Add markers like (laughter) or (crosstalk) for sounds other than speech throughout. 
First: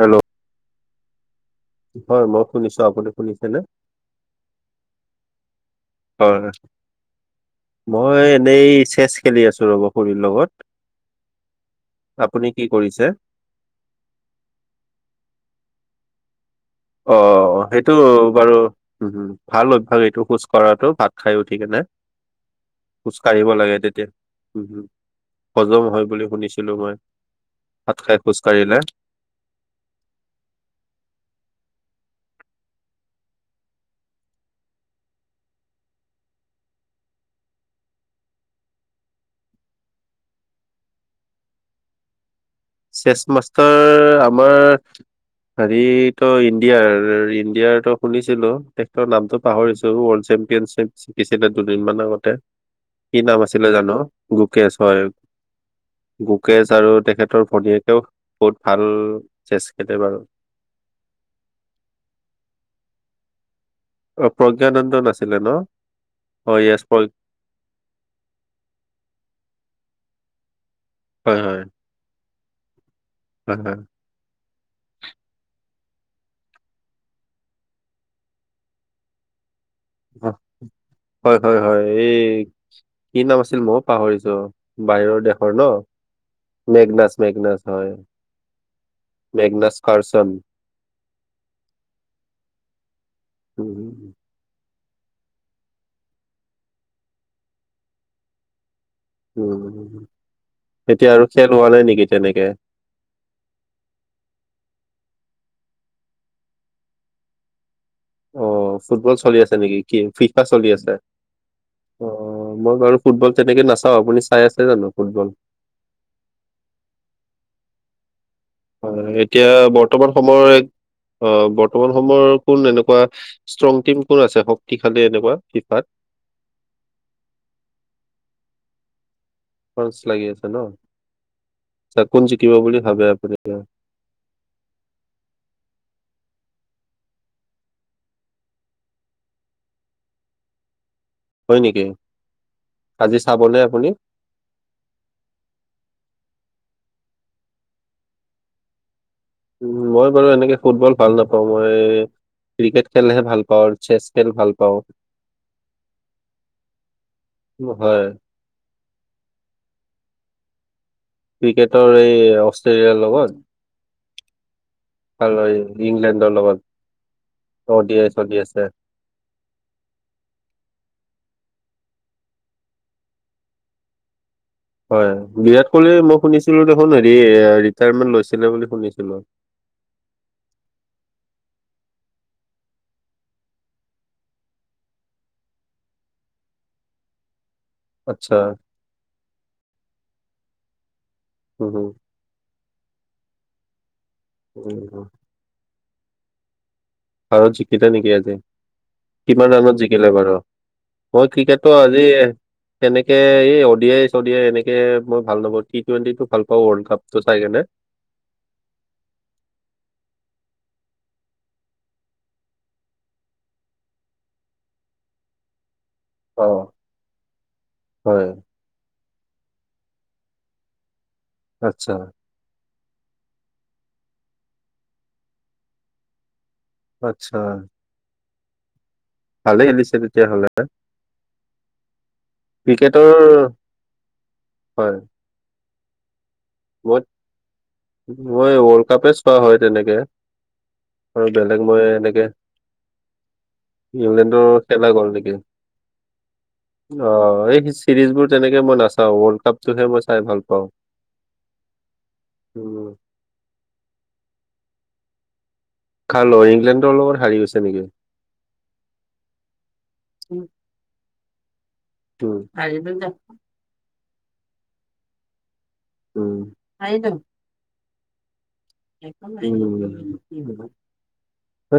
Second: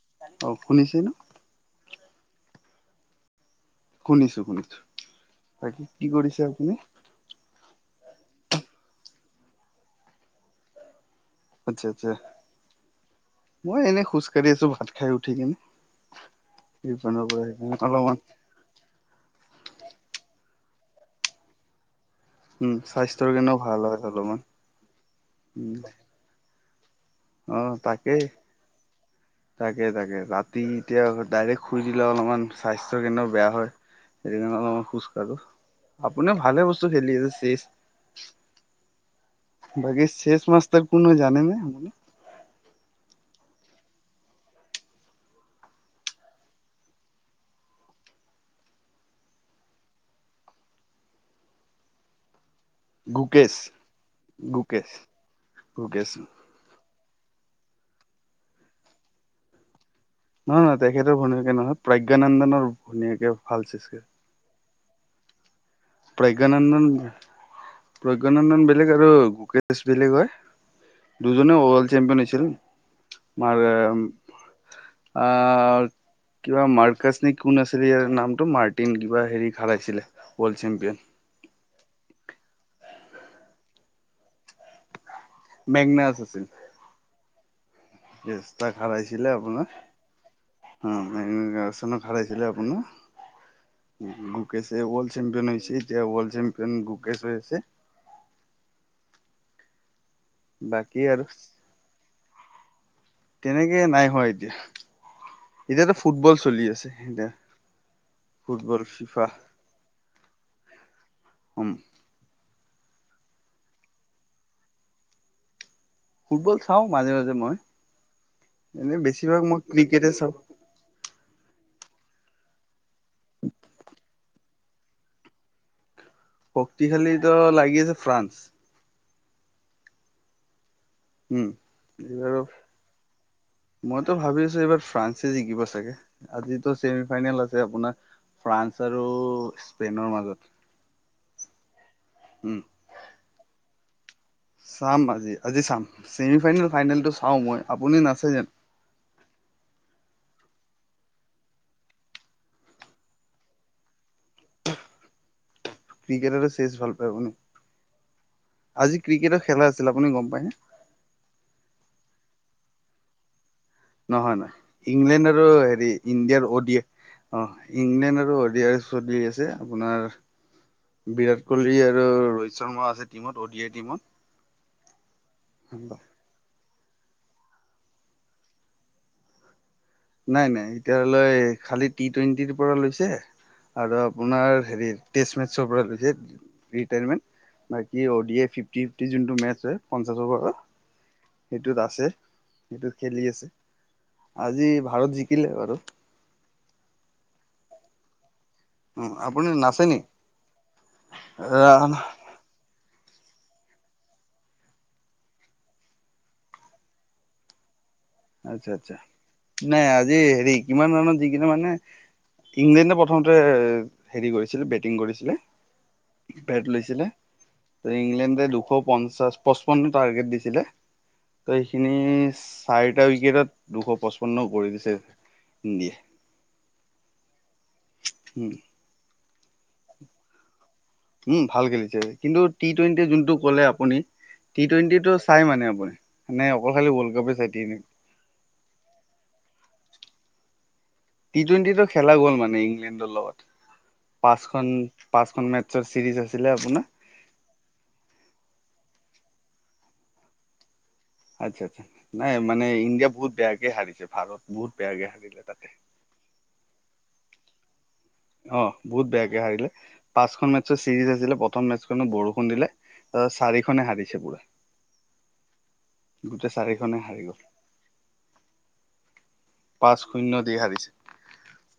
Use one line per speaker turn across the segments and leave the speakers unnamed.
Hello
অ শুনিছে ন?
হয় মই শুনিছো আপুনি শুনিছেনে?
শুনিছো শুনিছো। কি
হয়
কৰিছে
হয়
আপুনি
মই এনেই চেছ খেলি আছোঁ ৰ'ব খুৰীৰ লগত।
আচ্ছা আচ্ছা
আপুনি কি কৰিছে?
মই এনে খোজকাঢ়ি আছো ভাত খাই উঠি কিনে।
অ
এইপিনৰ পৰা
অ সেইটো
অলপমান
বাৰু উম হম ভাল অভ্যাস এইটো খোজ কঢ়াটো ভাত খাই উঠিকেনে।
উম
খোজ
স্বাস্থ্যৰ
কাঢ়িব
কাৰণেও
লাগে
ভাল হয়
তেতিয়া
অলপমান
উম হম হজম হয় বুলি শুনিছিলো মই।
আহ
ভাত খাই
তাকেই।
খোজ কাঢ়িলে।
তাকে তাকে ৰাতি এতিয়া ডাইৰেক্ট শুই দিলে অলপমান স্বাস্থ্যৰ কেনেও বেয়া হয়। সেইকাৰণে খোজকাঢ়ো আপুনি ভালে বস্তু খেলিছে বাকী চেছ মাষ্টাৰ কোনো জানে নে আপুনি?
চেচ মাষ্টৰ আমাৰ হেৰি তো ইণ্ডিয়াৰ ইণ্ডিয়াৰ তো শুনিছিলো তেখেতৰ নামটোো পাহৰিছো ৱৰ্ল্ড চেম্পিয়নশ্বিপ জিকিছিলে দুদিনমান আগতে। কি নাম
গুকেশ
আছিলে জানো গোকেশ
গুকেশ
হয়
গুকেশ
সুকেজ আৰু তেখেতৰ ভনীয়েকেও বহুত ভাল চেচ খেলেে বাৰু।
নহয় নহয় তেখেতৰ ভুনীয়াকে নহয় প্ৰজ্ঞানন্দনৰ ভুনীয়াকে ভাল চৃষ্ট
অ প্ৰজ্ঞানন্দন আছিলে ন! অ য়েছ
প্ৰজ্ঞানন্দন
প্ৰ
প্ৰজ্ঞানন্দন বেলেগ আৰু ভোকেশ বেলেগ হয়।
হয়
দুজনে
হয়
ৱৰ্ল্ড চোম্পিয়ন হৈছিল
হয়
ম অ। কিবা মাৰ্কাছ নে কোন আছিলে ইয়াৰ নামটো মাৰ্টিন কিবা হেৰি খালাইছিলে
হয়
ৱৰ্ল্ড চেম্পিয়ন।
হয় হয় হয়, এই কি নাম আছিল মই পাহৰিছো বাহিৰৰ দেশ ন
মেগনাছ
মেগনছ -মেগন হয়।
কেষ্টা খালাইছিলে
এগ কাৰচন
অ মোনত ভছিলে আপোনাৰ
উম
গ ৱৰ্ল্ড চেম্পিয়ন হৈছে যেতিয়া চেম্পিয়নুকেশ হৈছেছে। (unintelligible)
উমম
বাকী আৰুচ
তেনেকে?
তেনেকে নাই হোৱা এতিয়া এতিয়াতো ফুটবল চলি আছে এতিয়া
অ ফুটবল চলি আছে নেকি কি ফিফা চলি আছে?
উম
অ মই বাৰু ফুটবল তেনেকে নাচাওঁ আপুনি চাই আছে জানো ফুটবল
ফুটবল চাওঁ মাজে-মাজে মই। এনে
হয়
বেছিভাগ
এতিয়া
মই ক্ৰিকেটে
বৰ্তমান
চাওঁ
সময়ৰ অ বৰ্তমান সময়ৰ কোন এনেকুৱা ষ্ট্ৰং টিম কোন আছে শক্তিশালী এনেকোৱা ফিফাত?
শক্তিশালী ত লাগি আছে ফ্ৰান্স।
লাগি আছে ন।
উম
চাকোন
এইবাৰ
জিকিব বুলি ভাবে আপুনি?
মইতো ভাবি আছোঁ। এইবাৰ ফ্ৰান্সে জিকিব চাগে আজিতো চছেমি ফাইনেল আছে আপোনাৰ। ফ্ৰান্স আৰু স্পেইনৰ মাজত
হয় নেকি?
উম
আজি চাবনে আপুনি?
চাম আজি আজি চাম চছেমি ফাইনেল -ফাইনেলটো চাওঁ মই আপুনি নাচাই জানোঁ?
উম মই বাৰু এনেকে ফুটবল ভাল নাপাওঁ মই ক্ৰিকেট খেলহে ভাল পাওঁ, চেছ খেল ভাল পাওঁ।
থুক ক্ৰিকেট, চেচ ভাল পায় আপুনি।
উম, হয়,
আজি ক্ৰিকেটৰ খেলা আছিল আপুনি গম পায়নে?
ক্ৰিকেটৰ এই অষ্ট্ৰেলিয়াৰ লগত?
নহয় নহয় ইংলেণ্ড আৰু
এই
হেৰি
ইংলেণ্ডৰ
ইণ্ডিয়াৰ
লগত
অডিয় অ
অডিয়াই
ইংলেণ্ড
চলি
আৰু
আছে।
অডিয়াৰচ যত দি আছে আপোনাৰৰ বিৰাট কলি আৰু ৰোহিত শৰ্মা আছে টিমত অডি আই টিমত।
হয় বিৰাট কোহলি মই শুনিছিলো দেখোন হেৰি ৰিটায়াৰমেন্ট লৈছিলে বুলি শুনিছিলো-
নাই নাই এতিয় ধৰি লৈ খালি টি টুৱেণ্টিৰ পৰা লৈছে। আৰু আপোনাৰ হেৰি তেৰিয়েশ পৰা লৈছে ৰীতাইমেন বাকী অ
আচ্ছা,
ফিফটি ফিফটি যোনটো মেজ হয় পঞ্চাশ অভাৰৰ
উম,
সেইটোত আছে। সেইটোত খেলি আছে আজি
উম, উম,
ভাৰত জিকিলে বাৰু।
ভাৰত জিকিলে নেকি আজি?
উম আপুনি
কিমান ৰাণত
নাচে নি
জিকিলে বাৰু? মই ক্ৰিকেটটো আজি- সনেকে এই অদিয়াই-চদিয়াই এনেকে মই ভাল নাপওঁ টি টুৱেণ্টি টো ভাল পাওঁ ৱৰ্ল্ড কাপ টো চাই কেনে-
আচ্ছা আচ্ছা। নাই আজি হেৰি কিমান মানত জিকিলে মানে ইংলেণ্ডে প্ৰথমতে হেৰি কৰিছিলে বেটিং কৰিছিলে। বেট
অ'।
লৈছিলে
হয়
ইংলেণ্ডে দুশপ পঞ্চাছ পস্পনো টাৰ্গেট দিছিলে ট এইখিনি
আচ্ছা
এটা উইকেটত দুশ পঁচপন্ন কৰি দিছে ইণ্ডিয়াই।
আত্সাহ
উম
ভালে খেলিছে তেতিয়াহ'লে
উম ভাল খেলিছে। কিন্তু টি টুৱেণ্টি
ক্ৰিকেটৰ
যোনটো ক'লে আপুনি টি
হয়
টুৱেণ্টিটো চাই মানে আপুনি মানে অকল খালি
মই
ৱৰ্ল্ড কাপে চাই দিয় এনেকে
মই ৱৰ্ল্ড কাপে চোৱা হয়। তেনেকে আৰু
টি
বেলেগ মই
টুৱেণ্টিটো খেলা
এনেকে
গ'ল মানে ইংলেণ্ডৰ লগত।
ইংলেণ্ডৰ
পাঁচখন
খেলা গ'ল নেকি?
পাঁচখন মেটছৰ চিৰিজ আছিলে আপোনাৰ।
অ এই চিৰিজ বোৰ তেনেকে মই নাচাওঁ ৱৰ্ল্ড কাপটোহে মই চাই ভাল পাওঁ।
আচ্ছা আচ্ছা নাই মানে
উম,
ইণ্ডিয়া বহুত বেয়াকে হাৰিলে ভাৰত বহুত বেয়াকে হাৰিলে তাতে
কাৰ লগত ইংলেণ্ডৰ লগত হাৰি গৈছে নেকি
অ বহুত বেয়াকে হাৰিলে পাঁচখন মেছৰ চিৰিজ আছিলে প্ৰথম মেচ
উম,
বৰষুণ দিলে অ চাৰি খনে হাৰিছে পুৰা
উম।
গোটেই চাৰিখনে হাৰি গ'ল
একো নাই
পাঁচ শূন্য দি
(unintelligible)
হাৰিছে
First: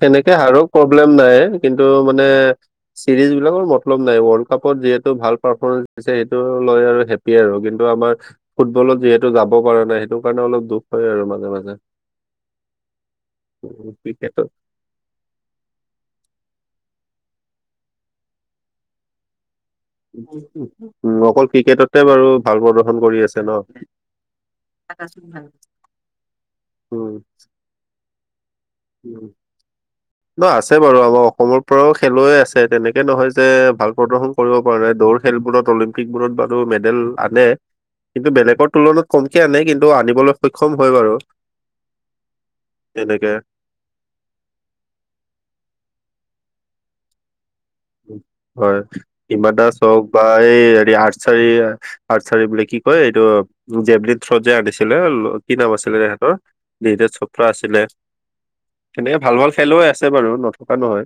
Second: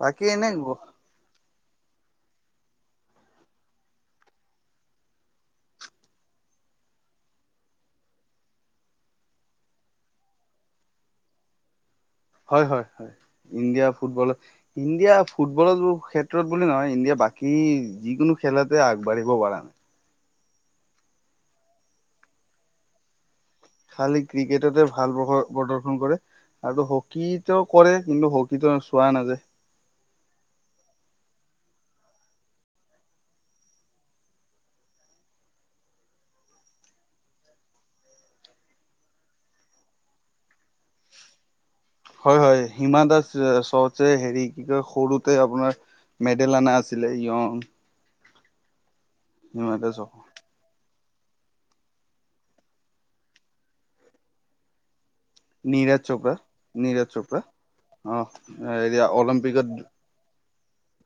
বাকী
তেনেকে
এনে
হাৰৰ প্ৰ প্ৰব্লেম নাই কিন্তু মানে চিৰিজ বিলাকৰ মতলব নাই ৱৰ্ল্ড কাপত যিহেতু ভাল পাৰফৰ্মেঞ্চ দিছে সেইটো লৈ আৰু হে হেপ্পী আৰু কিন্তু আমাৰ ফুটবলত যিহেতু যাব পৰা নাই সেইটো কাৰণে অলপ দুখ হয় আৰু মাজে মাজে
হয় হয় হয় ইণ্ডিয়া
উম,
ফুটবলত
ক্ৰিকেটত
ইণ্ডিয়া ফুটবলৰ ক্ষেত্ৰত বুলি নহয় ইণ্ডিয়া বাকী যিকোনো খেলতে আগবাঢ়িব পৰা নাই
উম অকল ক্ৰিকেটতে বাৰু ভাল প্ৰদৰ্শন কৰি আছে ন
খালী ক্ৰিকেটতে ভাল প্ৰদৰ্শন কৰে আৰু
উম
হকী তো কৰে কিন্তু হকী
উম ন আছে বাৰু আমাৰ অসমৰ পৰাও খেলুৱৈ আছে তেনেকে নহয় যে ভাল প্ৰদৰ্শন কৰিব পৰা নাই দৌৰ খেলবোৰত অলিম্পিকবোৰত বো মেডেল আনে কিন্তু বেলেগৰ তুলনাত কমকে আনে কিন্তু আনিবলৈ সক্ষম হয় বাৰু
হয় হয় হিমা দাস
তেনেকে
চ যে হেৰি কি কয় সৰুতে আপোনাৰ মেডেল অনা আছিলে য়ং
হয় হিমা দাস হওক বা এই হে আৰ্চাৰি আৰ্চাৰি বোলে কি কয় এইটো জেভলি থ্ৰজ যে আনিছিলে কি নাম আছিলে
নীৰাজ
তেহেতৰ
চোপ্ৰা নীৰাজ
নিৰজ চোপ্ৰা আছিলে
অ এয়া
তেনেকে ভাল ভাল
অলিম্পিকত
খেলুৱৈ আছে আছে বাৰু নথকা নহয়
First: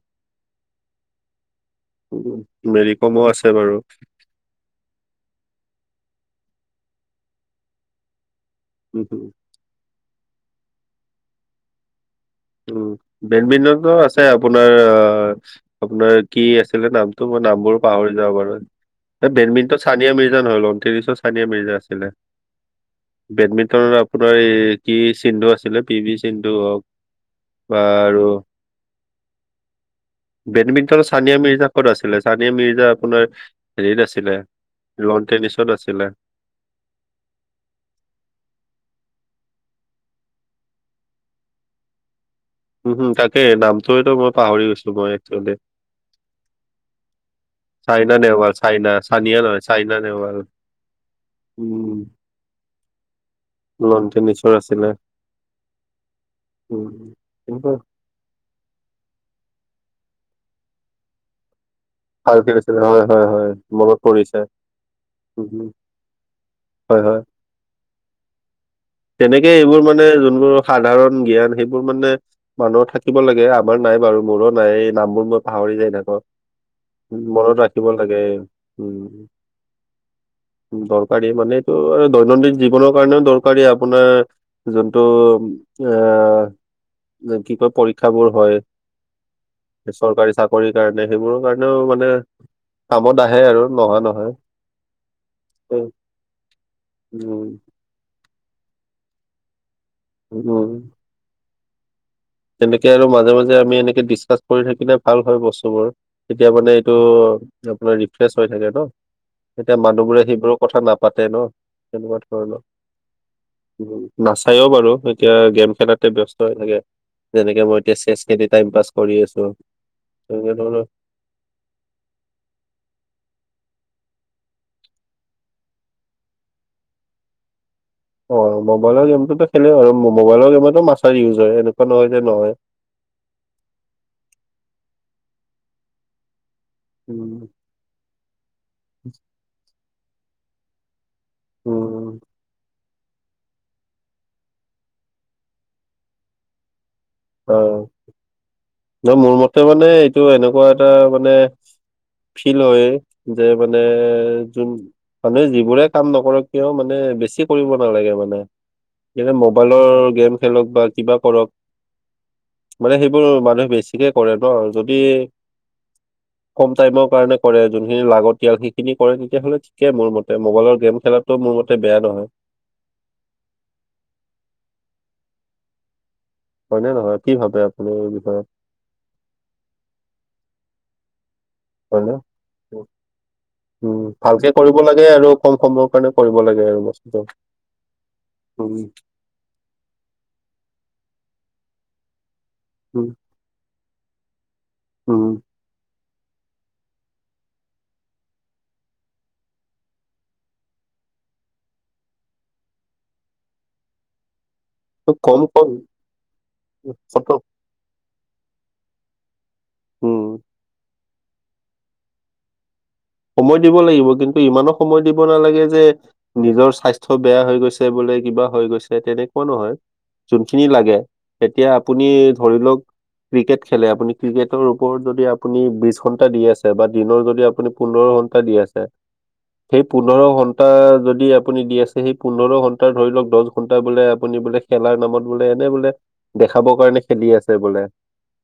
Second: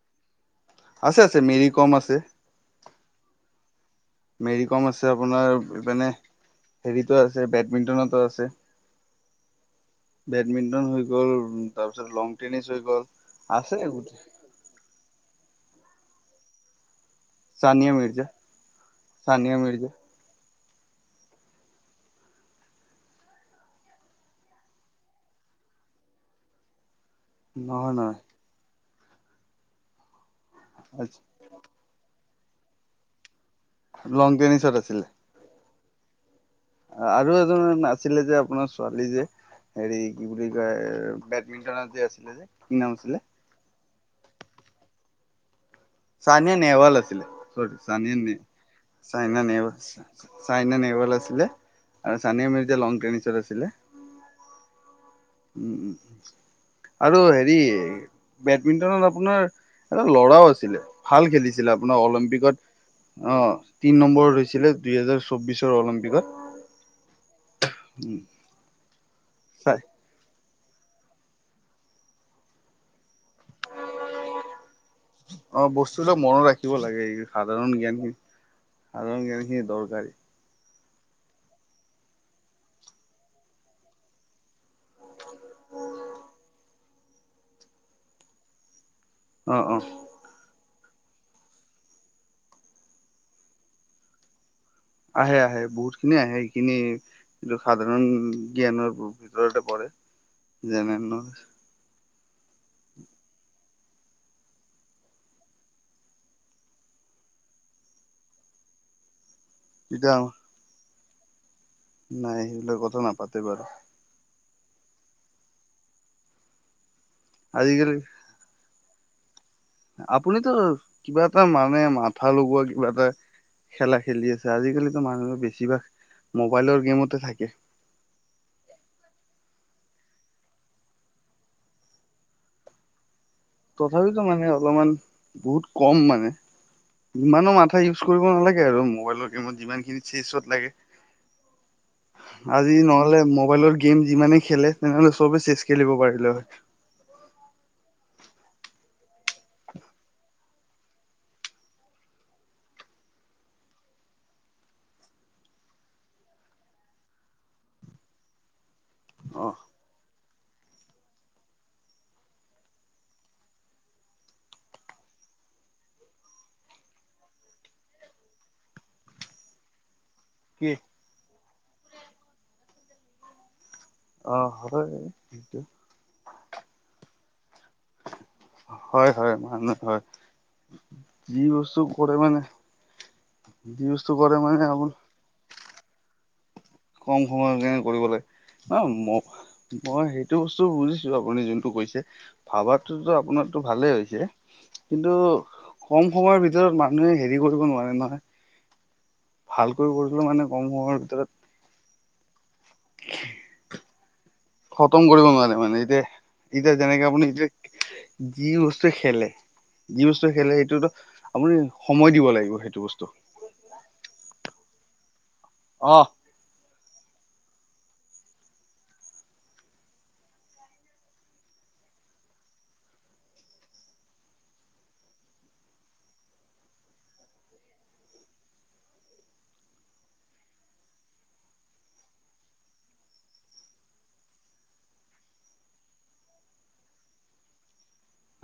আছে আছে মেৰিত
উম মেৰি কমো আছে বাৰু
মেৰি কম আছে আপোনাৰ এপিনে হেৰিতো আছে বেডমিণ্টনতো আছে
হুম হুম
বেডমিন্টন হৈ গ'ল তাৰপিছত লং টেনিছ হৈ গ'ল আছে গোটেই
আপোনাৰ অ আপোনাৰ কি আছিলে নাম ত মই নামবোৰ
চানিয়া
পাহৰি
মিৰ্জা
যাওঁ বাৰু
চানিয়া
বেডমিন্টন
মিৰ্জা
চানিয়া মিৰ্জানল ত্ৰিশত চানিয়া মিৰ্জা আছিলে বেডমিণ্টনত আপোনাৰ এই কি সিন্ধু আছিলে পি ভি সিন্ধু হওক
নহয়
বাৰু
নহয়
বেডমিণ্টন চানিয়া মিৰ্জা ক'ত আছিলে চানিয়া মিৰ্জা আপোনাৰ হেৰিত
লং
আছিলে
টেনিছত আছিলে
লন টেনিছত আছিলে
আৰু এজন আাছিলে যে আপোনাৰ ছোৱালী যে হেৰি কি বুলি কয় এ বেডমিন্টনত যে আছিলে যে কি নাম
উম হুম
আছিলে
তাকে নামটোৱেটো মই পাহৰি গৈছোঁ মই একচোৱেলি
চানিয়া নেহৱাল আছিলে চ
চাইনা
চানিয়া নে
নেহৱাল চাইনা
চানিয়া
নহয় চাইনা
নেহৱাল চাইনা নেহৱাল আছিলে
উম
আৰু চানিয়া মিৰ্জা লন টেনিছত আছিলে
লন টেনিছৰ আছিলে
উম উম আৰু হেৰি
তেনেকুৱা
বেডমিন্টনত আপোনাৰ এটা ল'ৰাও আছিলে ভাল খেলিছিল ছিল আপোনাৰ
ভাল খেলিছিলে হয় হয়
অলিম্পিকত অ
হয় মনত
তিন
পৰিছে
নম্বৰত হৈছিলে দুইহেজাৰ
উম হম
চৌবিশৰ অলিম্পিকত
হয় হয়
(inaudible)
তেনেকে
চাই
এইবোৰ মানে যোনবোৰ সাধাৰণ জ্ঞান সেইবোৰ মানে মানুহৰ থাকিব লাগে। আমাৰ নাই বাৰু, মোৰো নাই। নামবোৰ মই
অ
পাহৰি যাই
বস্তুবিলাক
থাকোঁ।
মনত ৰাখিব লাগে এই
মনত
সাধাৰণ
ৰাখিব
জ্ঞানখিনি
লাগে, উম।
সাধাৰণ জ্ঞানখিনি দৰকাৰী
দৰকাৰী মানে এইটো দৈনন্দিন জীৱনৰ কাৰণেও দৰকাৰী আপোনাৰ যোনটো আ, কি কয় পৰীক্ষাবোৰ হয়।
অ অ
চৰকাৰী চা কৰিৰ কাৰণে, সেইবোৰৰ কাৰণেও মানে কামত আহে আৰু নহা নহয়।
আহে আহে, বহুতখিনি আহে, সেইখিনি
উম
এইটো সাধাৰণ জ্ঞানৰ ভিতৰতে পঢ়ে
উম
যেনে
তেনেকে আৰু মাজে মাজে আমি এনেকে ডিচকাচ কৰি থাকিলে ভাল হয় বস্তুবোৰ। তেতিয়া মানে এইটো আপোনাৰ ৰিফ্ৰেচ হৈ থাকে ন'। এতিয়া মানুহবোৰে সেইবোৰৰ কথা নাপাতে ন' তেনেকুৱা
নাই সেইবিলাক কথা নাপাতে বাৰু
ধৰণৰ। নাচায়ও বাৰু, এতিয়া গেম খেলাতে ব্যস্ত হৈ থাকে যেনেকে মই এতিয়া
আজিকালি
চেচ খেলি টাইম পাছ কৰি আছোঁ।
আপুনিতো কিবা এটা মানে মাথা লগোৱা কিবা এটা খেলা খেলি আছে, আজিকালিতো মানুহে বেছিভাগ মোবাইলৰ গেমতে থাকে।
অ' মোবাইলৰ গেমতটোতো খেলে আৰু মবাইলৰ গেমতো মাছাৰ ইউজ হয়, এনেকুৱা নহয় যে নহয়।
তথাপিতো মানে অলপমান বহুত কম মানে,
উম
যিমানো মা (unintelligible) ইউজ কৰিব নালাগে আৰু মোবাইলৰ গেমত যিমানখিনত চেইছত লাগে।
উম
আজি নহ'লে মোবাইলৰ গেম যিমানে খেলে তেনেহ'লে চবে চেচ খেলিব পাৰিলে হয়।
অ'। ন' মোৰ মতে মানে এইটো এনেকুৱা এটা মানে ফিল হয় যে মানে যোন মানে যিবোৰে কাম নকৰক কিয় মানে বেছি কৰিব নালাগে মানে। যেনে
অ
মোবাইলৰ গেম খেলক বা কিবা কৰক মানে সেইবোৰ মানুহে বেছিকে কৰে ন' যদি কম টাইমৰ কাৰণে কৰে, যোনখিনি লাগতিয়াল সেইখিনি কৰে তেতিয়াহ'লে (unintelligible) মোৰ মতে
কি
মোবাইলৰ গেম খেলাটো মোৰ মতে বেয়া নহয়।
অ' হয় সেইটো।
হয়নে নহয়, কি ভাবে আপুনি এই বিষয়ে
হয় হয়, মানুহ হয়। যি বস্তু
হয় ন
কৰে মানে যি
উম,
বস্তু কৰে
ভালকে
মানে
কৰিব
আপোন
লাগে আৰু কম সময়ৰ কাৰণে কৰিব লাগে আৰু। বস্তুটো
কম সময়ৰ কাৰণে কৰিবলৈ
উম
(unintelligible) মই সেইটো বস্তু বুজিছোঁ আপুনি যোনটো কৈছে।
উম
ভাবাটোতো আপোনাৰটো ভালেই হৈছে কিন্তু
উম
কম সময়ৰ ভিতৰত মানুহে হেৰি কৰিব নোৱাৰে নহয়। ভালকৈ কৰিছিলোঁ মানে কম সময়ৰ ভিতৰত খতম
ত'
কৰিব
কম
নোৱাৰে
কম
মানে এতিয়া, এতিয়া যেনেকে আপুনি
ফটক
এতিয়া যি বস্তু খেলে, যি
উম
বস্তু খেলে সেইটোতো আপুনি সময় দিব লাগিব সেইটো বস্তু।
সময় দিব লাগিব কিন্তু ইমানো সময় দিব নালাগে যে
অ
নিজৰ স্বাস্থ্য বেয়া হৈ গৈছে, বোলে কিবা হৈ গৈছে তেনেকুৱা নহয়। যোনখিনি লাগে, তেতিয়া আপুনি ধৰি লওঁক ক্ৰিকেট খেলে, আপুনি ক্ৰিকেটৰ ওপৰত যদি আপুনি বিশ ঘন্টা দি আছে বা দিনৰ যদি আপুনি পোন্ধৰ ঘন্টা দি আছে সেই পোন্ধৰ ঘন্টা যদি আপুনি দি আছে সেই পোন্ধৰ ঘন্টা ধৰি লওক দছ ঘন্টা বোলে আপুনি বোলে খেলাৰ নামত বোলে এনে বোলে দেখাবৰ কাৰণে খেলি আছে বোলে।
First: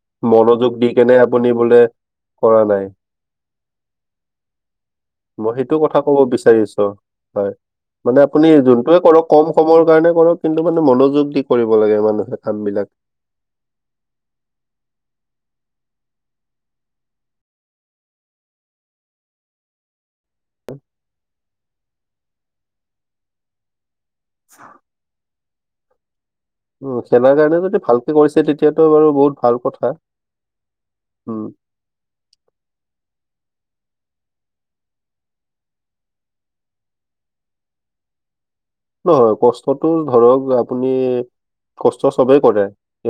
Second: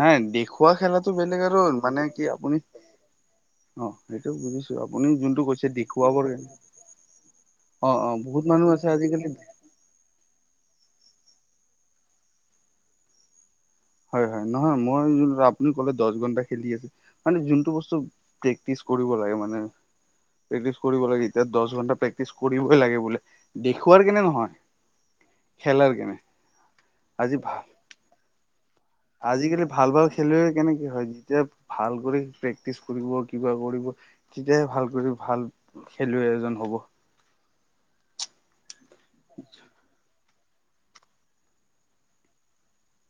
হে! দেখুওৱা
মনোযোগ দি
খেলাটো
কেনে
বেলেগ
আপুনি
আৰু
বোলে
মানে কি আপুনি
কৰা নাই
অ সেইটো বুজিছো। আপুনি যো
মই সেইটো কথা ক'ব বিচাৰিছো হয়
অ অ
মানে
বহুত
আপুনি
মানুহ আছে
যোনটোয়ে
আজিকালি
কৰক কম সময়ৰ কাৰণে কৰক কিন্তু মানে মনোযোগ দি কৰিব লাগে মানুহে কামবিলাক।
হয় হয়, নহয় মই যোনটো আপুনি কলে দছঘন্টা খেলি আছে। মানে যোনটো বস্তু প্ৰেক্টিচ কৰিব লাগে মানে প্ৰেক্টিচ কৰিব লাগে এতিয়া দছ ঘণ্টা প্ৰেক্টিচ কৰিবই লাগে বুলে, দেখুুৱাৰ কেনে হয় খেল আৰু কেনে?
উম
আজি
খেলাৰ কাৰণে
ভাল
যদি ভালকে কৰিছে তেতিয়াটো বাৰু বহুত
আজিকালি
কথা
ভাল - ভাল খেলুৱৈ কেনেকে হয়? যেতিয়া
উম
ভাল কৰি প্ৰেক্টিচ কৰিব, কিবা কৰিব তেতিয়াহে ভাল কৰি ভাল খেলুৱৈ এজন হ'ব।
নহয় কষ্টটো ধৰক আপুনি কষ্ট চবেই কৰে।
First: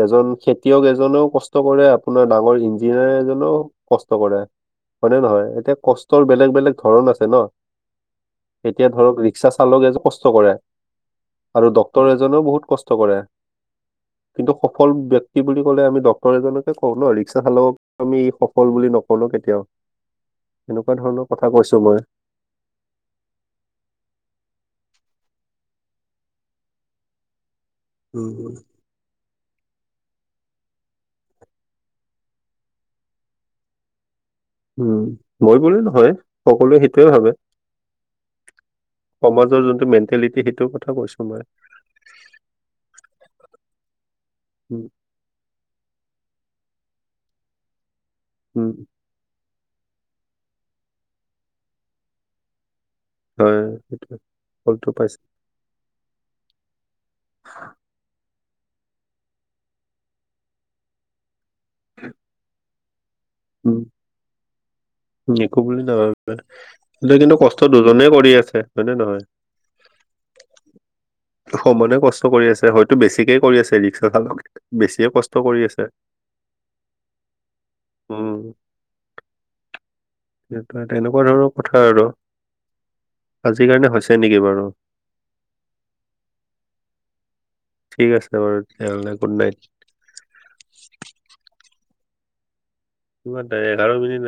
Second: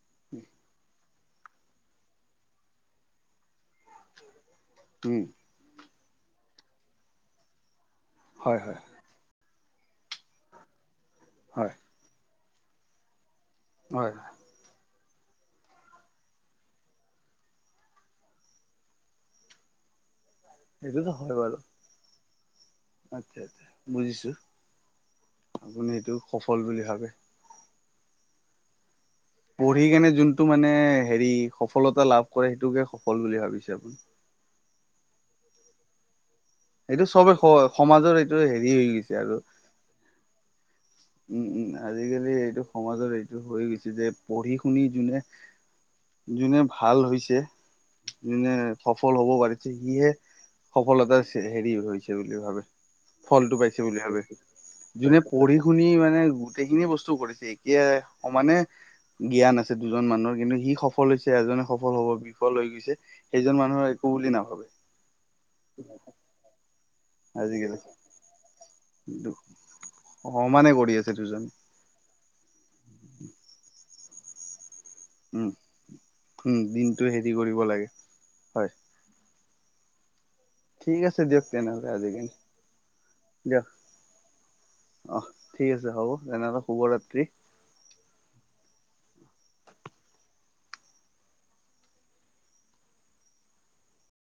এজন খেতিয়ক এজনেও কষ ট কৰে আপোনাৰ ডাঙৰ ইঞ্জিনিয়াৰ এজনেও কষ্ট কৰে হয় নে
উম
নহয়? এতিয়া কষ টৰ বেলেগ - বেলেগ ধৰণ আছে ন
হয় হয়
এতিয়া ধৰক ৰিক্সা চালকে যে কষ্ট কৰে আৰু
হয়
ডক্তৰ এজনেও বহুত কষ্ট কৰে
হয়।
কিন্তু সফল ব্যক্তি বুলি ক'লে আমি ডক্তৰ এজনকে কওঁ ন ৰিক্সা চালকক আমি সফল বুলি নকলো কেতিয়াও এনেকুৱা
সেইটোতো
ধৰণৰ
হয়
কথা
বাৰু
কৈছো মই।
আচ্ছা আচ্ছা বুজিছোঁ, আপুনি এইটো সফল বুলি ভাবে।
উম হুম।
পঢ়ি কেনে যোনটো মানে হেৰি সফলতা লাভ কৰে সেইটোকে সফল বুলি ভাবিছে আপুনি?
উম, মই বুলি নহয় সকলোৱে সেইটোৱে
এইটো
ভাবে,
চবে সমাজৰ এইটো হেৰি হৈ গৈছে আৰু
সমাজৰ যোনটো মেণ্টেলিটি সেইটোৰ কথা কৈছে।
উম উম, আজিকালি এইটো সমাজৰ এইটো হৈ গৈছে যে পঢ়ি - শুনি
উম
যোনে যোনে ভাল হৈছে, যোনে
উম
সফ ফল হ'ব পাৰিছে সিহে সফলতাৰ হেৰি হৈছে বুলি ভাবে। ফলটো
হয়
পাইছে বুলি
সেইটোৱে
ভাবে,
ফলটো
যোনে
পাইছে
পঢ়ি শুনি মানে গোটেইখিনি বস্তু কৰিছে এতিয়া সমানে জ্ঞান আছে দুজন মানুহৰ কিন্তু সি সফল হৈছে এজনে সফল হব বিফল হৈ গৈছে সেইজন
উম
মানুহৰ একো বুলি নাভাবে।
(inaudible) দুই দিনতো কষ্ট
আজিকালি
দুজনেই কৰি আছে হয় নে? নহয়
সমানে কৰি আছে দুজন।
সমানে কষ্ট কৰি আছে হয়তো বেছিকে কৰি আছে ৰিক্সা চালকে, বেছিয়ে কষ্ট
উম
কৰি আছে।
উম দিনটো হেৰি কৰিব লাগে
উম।
হয়
সেই
ঠিক আছে
তেনেকুৱা
দিয়ক
ধৰণৰ কথা
তেনেহ'লে
আৰু
আজিকালি দিয়ক
আজিৰ কাৰণে হৈছে নেকি বাৰু?
অহ ঠিক আছে হ'ব তেনেহ'লে শুভ ৰাত্ৰি।
ঠিক আছে বাৰু তেতিয়াহ'লে গুড নাইট। কিমানটা এঘাৰ বাজিলে।